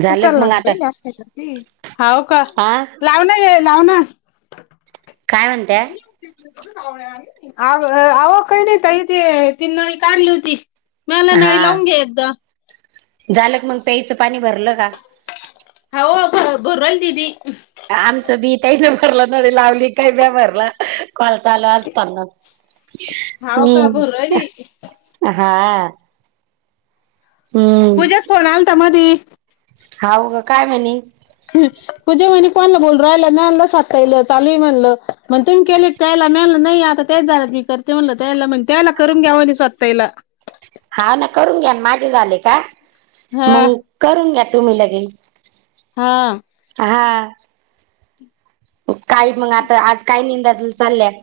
झालं का उचलला मग आता ना का होका हा लावना ये लाव ना काय म्हणते आहे? [unintelligible] आवा काही नाही त इथे तीन नळी काढली होती. मला नळी हा लावून घ्या एकदा झालं क मग प्यायचं पाणी भरलं का? हाव भरलं दिदी आमचं भी ताईनी ना भरलं नळी लावली काही म्या भरलं. कॉल चालू असतानाचं हाव का भरू हम्म राहिली हा पुज्याचा फोन आलता मधी. हा ग काय म्हणे? पुजा म्हणे कोणाला बोल रा राहिला मी आणलं स्वताय चालूय म्हणलं म्हण तुम्ही केले? त्यायला मिळालं नाही आता तेच झालं मी करते म्हणलं त्यायला म्हण त्यायला करून घ्यावणे स्वाती ताईला हा ना करून घ्या माझे झाले का हा मग करून घ्या तुम्ही लगेच हा हा काही मग आता आज काय निंदा चाललंय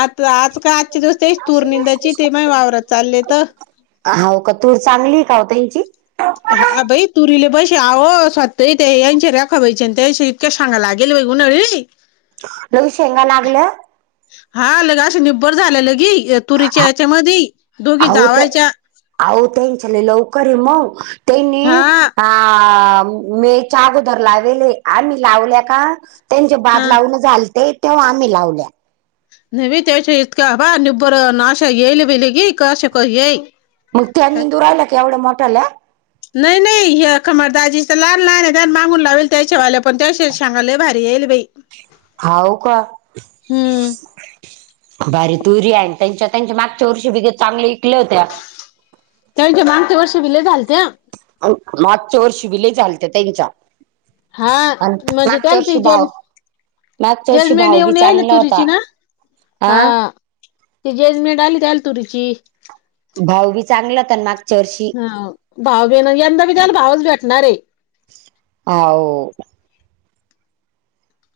आता आज का आजचे दिवस ते तुर्निंदाची ते मा वावरात चालले तर हो का तूर चांगली का हो त्यांची? हा बाई तुरीले बसे आव स्वती ताईचे ते यांच्या रखावायच्या त्याशी केसंग लागेल वैगुूनरीरी [unintelligible] लघ शेंगा लागल्या हा ल असं निबर झालं लगी तुरीच्या याच्या मधे दोघी जावायच्या. आहो त्यांच्याले लवकर आहे मग त्यांनी हा ह मे च्या अगोदर लावेले आहे आम्ही लावल्या का त्यांची बाद हा लावून झालते तेव्हा आम्ही लावल्या नवी तेच इथकावा निबर नाश येल विलग कर्शक येई मग त्या काय निंदू राहिल्या केवढ्या मोठाल्या नाही, नाही हे खमर दाजी तर लहान, लहान आहे त्या मागून लावेल त्यांच्या वाल्या पण त्याश चांंगले भारी येल आहे बाई हाव का हम्म भारी तुरी आहे त्यांच्या, त्यांच्या मागच्या वर्षी बि चांगल्या विकल्या होत्या. त्यांच्या मागच्या वर्षीबी लय झालत्या. मागच्या वर्षी बि लय झालत्या त्यांच्या. हा आणि म्हणजे मागच्या त्यांची वर्षी भाव जल मागच्या वर्षी जजमेंट भाव बी येऊन येल चांगला होता तुरुची ना हा. ते जेल मे डाल दाल तुरीची. भाव बी चांगला होता न मग हा भाव बेन यंदा बी त्याला भावच भेटणार आहे. हाव..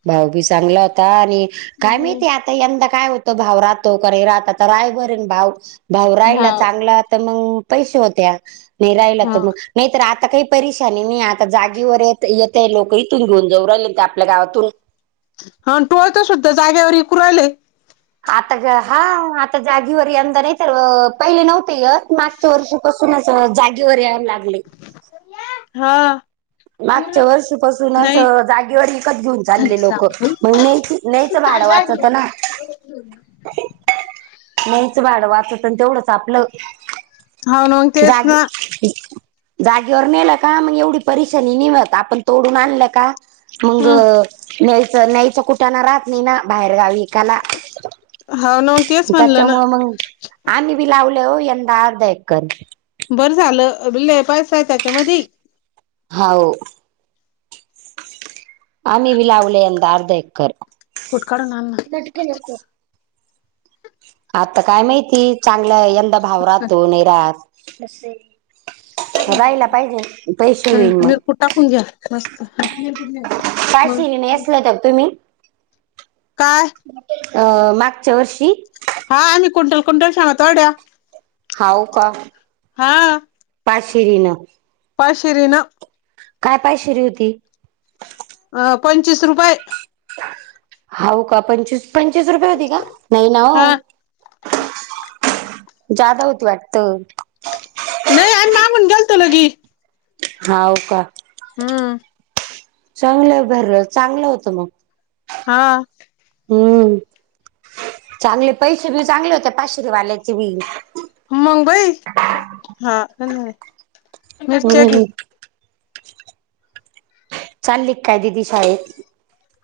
भाऊ बी चांगला होता आणि काय हम्म. माहिती आता. यंदा काय होतं भाव राहतो का राहता राय भरेन भाव भाव हा राहिला चांगला तर मग पैसे होत्या नाही राहिला हा. तर मग नाही तर आता काही परेशानी नाही आता जागेवर येत येते लोक इथून घेऊन जऊ राहिले आपल्या गावातून. हा टोळका सुद्धा जाग्यावर विकु राहिले. आता हा आता जागीवर यंदा नाही तर पहिले नव्हते येत पाच वर्षपासूनच जागेवर यायला लागले. हा. मागच्या वर्षीपासून नाही असं जागेवर विकत घेऊन चालले खालीच लाग लोक. बाई. मगण्यायच न्यायचं भाड वाचत ना. ब [unintelligible] न्यायचं भाडं वाचतन तेवढंच आपल हाव ना मग तेच ना जागे जागेवर नेलका मग एवढी परिस परेशानी नाही होत आपण तोडून आणलका मग हम्म न्यायचं, न्यायचं कुटाना राहत नाही ना बाहेर गावी. त्याला हाव ना मग तेच म्हणलं ना. त्याच्यामुळ मग आम्ही बी लावले हो यंदा अर्धा एकर. बरं झालं लय पैसा हे त्यांच्यामध्यी. हाव आम्ही बी लावले यंदा अर्ध एकर. कुट काढून आणना. पटकण येतो. आता काय माहिती चांगला यंदा भाव राहतो नाही राहत टाकून दे राहिला पाहिजे पैसे यांच्यात होईन मिरची मग मिरकुट टाकून घ्या मस्त. मग काय नेसल होत तुम्ही? काय? अ मागच्या वर्षी. हा आमही कुंल कुंटल शेंगा तोडल्या. हाव का पाशिरीनं. पाशीरीन. काय पाय शेरी होती? अ पंचवीस रुपये. हो का पंचवीस, पंचवीस रुपये होती का? नाही ना हो. हा. जादा होती वाटत. नाही आम्ही मागून गेलतो लगी. होाव का? हम्म. चांगलं भर चांगलं होतं मग हा. हम्म चांगले पैसे ब चांगले होते पाशरीवाल्याचे बी. मंगबई हा मिरच्या की चाली काय दिदी शाळेत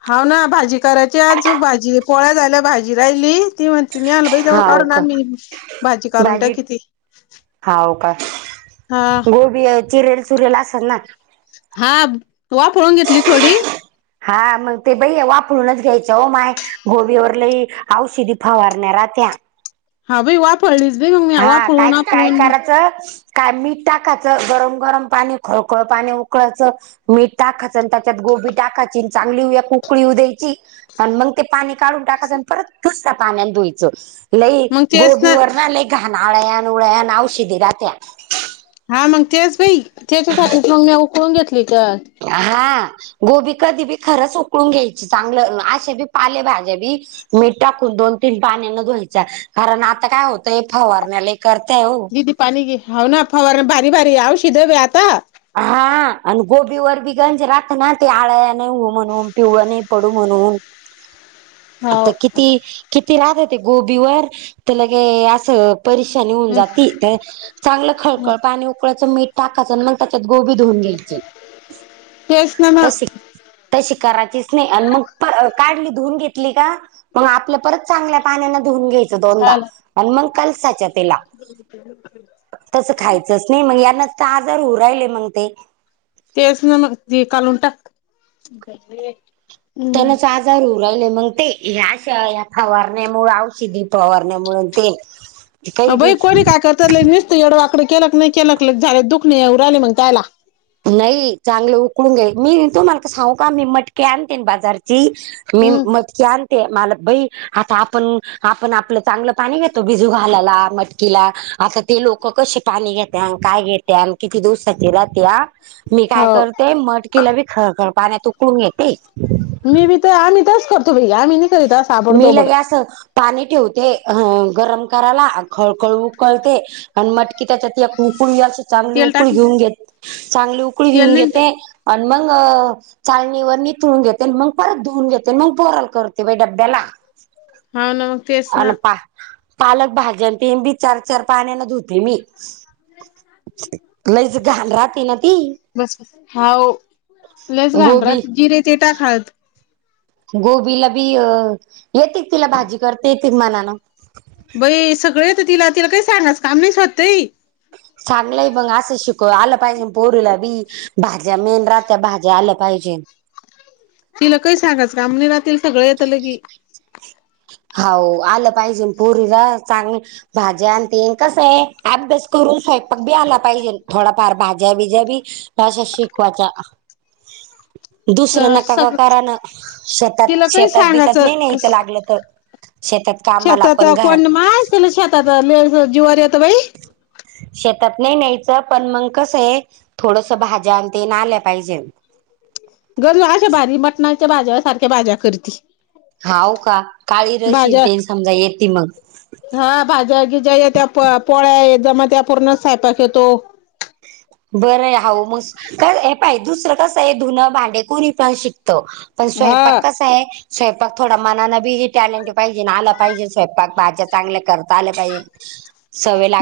हा ना भाजी करायची अजून भाजी पोळ्या झाल्या भाजी राहिली ती म्हणते मी आल. बा तेवढ हाव काढून का आण मी भाजी कालून ट किती? हा होवका? हा. गोबी चिरेल चुरेल असल ना. हा वा पळून घेतली थोडी हा मग ते बई वाफरलूनच घ्यायचं हो माय गोबिवर लई औषधी फावारण्या रा त्या्या हा भाई वा पळलीच. हा काय काय करायचं? काय मीठ टाकायचं गरम गरम पाणी खळखळ पाणी उकळायचं. मीठ टाकायचं आणि त्याच्यात गोबी टाकायची चांगली ककळीऊ द्यायची. आणि मग ते पाणी काढून टाकायचं आणि परत दुसरा पाण्या धुवायचं लई मग तेच गोबीवर ना लई घाान आळ्यान उळ्यान औ शिदीीरा त्या हा मग तेच बाई त्याच्यासाठी मग मी उकळून घेतली तर हा गोबी कधी बी खरंच उकळून घ्यायची चांगलं असशे बी पाले भाज्या बी मी टाकून दोन तीन पाण्या न धुयच कारण आता काय होतंय फवारण्याला करताय हो. क पाणी ग ह ना फवार बारी बारी ह शिजव आता हा आणि गोबीवर बी गंज राहत ना ते आळ्या नाही म्हणून पिऊ नाही. पडमणून हो. तर किती किती राहत होते गोबीवर तर लगे असं. परेशानी होऊन जातील तर चांगलं खळकळ पाणी उकळायचं मीठ टाकायचं मग त्याच्यात गोबी धुवून घ्यायचे. केस नामा तशी करायचीच नाही मग काढली धुून घेतली का मग आपलं परत चांगल्या पाण्यान धुऊून घ्यायचं दोनदा हा ना आणि मग कलसाच्या तिला तसं खायचंच नाही मग या नसत आजार उ राहिले मग ते तेच ना मग त कालंटा त्यालाचज राहिले मग ते ह्या श फवारण्यामुळे औषधी पवारण्या मुून ते [unintelligible] बाई कोणी काय करतात नसत एवढं वाकडं केलं क नाही केलं झाले दुख नाही उ राहिले मग त्यायला नाही चांगलं उकडून घे मी तुमला का सांू का मी मटकीे आणतेन बाजारची मी मग क आणते मला बई आता आपण आपण आपलं चांगलं पाणी घेतो भिजू घालाला मटकीला आता ते लोक कशी? पाणी घेते आणि काय घेते आणि किती दिवस राहते. मी काय हो करते मटकीला बी खळखळ पाण्यात तुकडून घेते. मी बी तर आम्ही तरच करतो भैी आम्ही नाही करीता साबड मी दोबड लगे असं पाणी ठेवते गरम करायला खळकळ उकळते. आणि मटकी त्याच्यातु चांगली तेल उकळी टाक ना घेऊन घेत चांगली उकळी घेऊन तेल नाही घेते. त्याच्यात आणि मग चालणी व मी तुळून घेतेन मग परत धुवून घेते मग पोराल करते. दला हा ना. तेच आणि ना पा पालक भाज्या प बी चार चार पाण्यान धुते मी. लईच घाल राहते ना ती. बस बस हाव लस गोबी घांटरात जिरे ते टाकात. गोबीला बी येते तिला भाजी करते येतेच मनान बई सगळे तर तिला तिला काही सांगणारच काम नाहीच होतंय. चांगलंय मग आ अस शिको आला पायसं परला बी भाज्या मेन रात्या भाज्या आल्या पाहिजे. तिला काही सांगाच कामणी राातील सगळ येत ल की हा आलं पाहिजे पुरीला चांग भाज्या आणतीलन कसं आहे अभ्यास करून स्वयंपाक बी आला पाहिजे थोडाफार भाज्या बिज्या बी भाशा शिकवाच्या. दुसरं अ नका का सग कराण शतात तिला काही शेतात बितात नाही सांगायचं न्यायचं लागलं तर [unintelligible] शताात पण कोण घरात मा शताात जीवारी येत बाई शेतात नाही न्यायचं पण मग कसं आहे थोडस भाज्या आण ते ना आल्या पाहिजे. गरज अशा भारी मटणाच्या भाज्या सारख्या भाज्या करती हाव का काळी रशील भाज्या ते समजा येते मग हा भाज्यागी ज्या त्या पोळ्या जमा त्या पूर्णच सायपाक येतो. बरं आहे ह मस् का पा दुसरं कसं आहे धुनं भांडेकुरी पण शिकत. पण स्वयंपाक हा कस आहे. स्वयंपाक थोडा मना बिजी टॅलेंट पाहिजे ना आलं पाहिजे स्वयंपाक भाज्या चांगल्या करता आलं पाहिजे. [inaudible]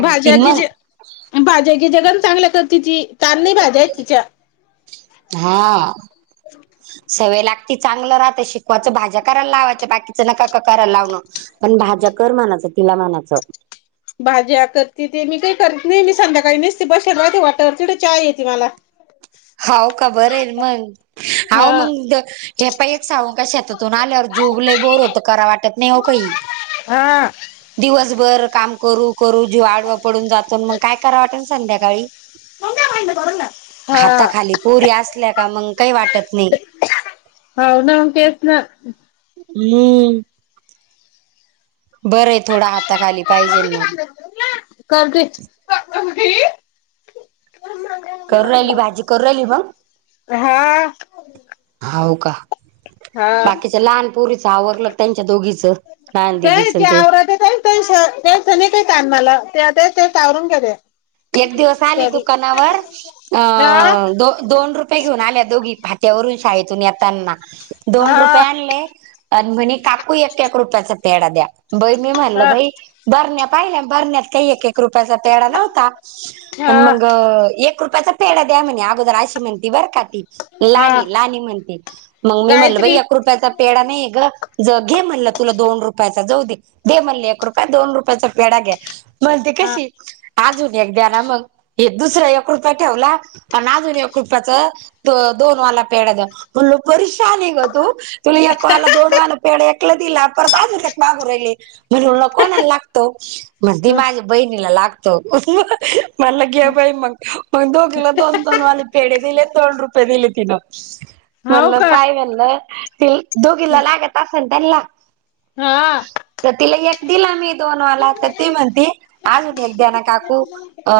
भाज्या गीज मग भाज्या घी जगण चांगल्या करतेि ती तान नाही भाज्या आहेत तिच्या. हा सवय लाग त चांगलं राहतं शिकवायचं भाज्या करायला लावायचं बाकीचं न का का कराय लावणं. पण भाज्या कर म्हनायचं तिला म्हनायचं. भाज्या करती ते मी काही करत नाही मी संध्याकाळी नसते बसेलवती वाटवर त य येते मला. होव का बरेल मग हव हा मंग. हे पण एक सागून काय शेतातून आलेवर अ जुबले बोर होत करा वाटत नाही हो काही हा. दिवसभर काम करू करू जी आडवा पडून जातून मग काय कराव वाटेल संध्याकाळी हाताखाली पोरी असल्या का मंग काही वाटत नाही. हो ना केच ना. हम्म. बरं आहे थोडा हाताखाली पाहिजे मग. करते. करू राहिली भाजी करू राहिली मंग हा होव का. हा बाकीच्या लहानपोरीच आवरलं त्यांच्या दोघीच लहान दिदीच ते ते ते नाही काय का मला ते ते ते आवरून काय ते. एक दिवस आली बी दुकानावर अ हा द दोन रुप रुपे घेऊन आल्या दोघी फात्यावरून शाळेतून येताना दोन रुपये हा आण आणि म्हणे काकू एक एक रुपयाचा पेढा द्या बई मी म्हणलं हा बाई. बरण्या पाहिल्या भरण्यात काही एक एक रुपयाचा पेढा नव्हता हा मग. एक रुपयाचा पेढा द्या म्हणे अगोदर अशी म्हणती बरं का ती. हा लाणी लाणी म्हणते मग मी म्हणल बाई गायत्री एक कृपयाचा. पेडा नाही ग ज घे म्हणलं तुला दोन रुपयाचा जाऊ दे. दे म्हणले एक रुपय दोन रुपयाचा पेढा घ्या म्हणते हा कशी अजून एक द्या ना मग. हे दुसरा एक रुपया ठेवला आणि अजून एक रुपयाचं. दोन वाला पेड्या द म्हणल परिशान ग तू तुला एक वाला दोन वाला पेड. त्यो दिला परत अजून एक मागू राहिले म्ह कोणाला लागतो मग ती माझ बहिणीला लागतो मला घे बाई मग मग दोघीला दोन दोन वाले पेढ दिले दोन रुपये दिले तिनं हाव म्हणल का पाय म्हणलं कि दोघिला लागत असल त्यां ला हा तर तिला एक दिला मी दोनवाला तर ती म्हणती अजून एक द्या ना काकू अ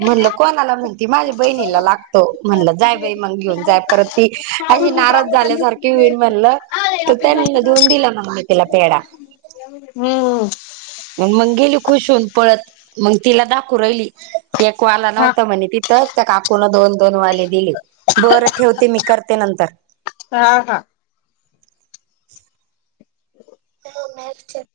म्हणल कोणाला म्हणती माझ्या बहिणीला लागतो म्हणलं जाय बाई मग घेऊन जाय परत ती अशी नाराज झाल्यासारखी होईन म्हणलं त ते धऊून दिला म मा तिला पेडा हम्म मंग गेली खुश होऊन पळत मग तिला दाखवू राहिली एक वाला हा नव्हत म्हणे तिथंच त्या काकूून दोन दोन वाले दिले बरं ठेवते मी करते नंतर हा हा [inaudible] हॅलो माईक चेक [unintelligible]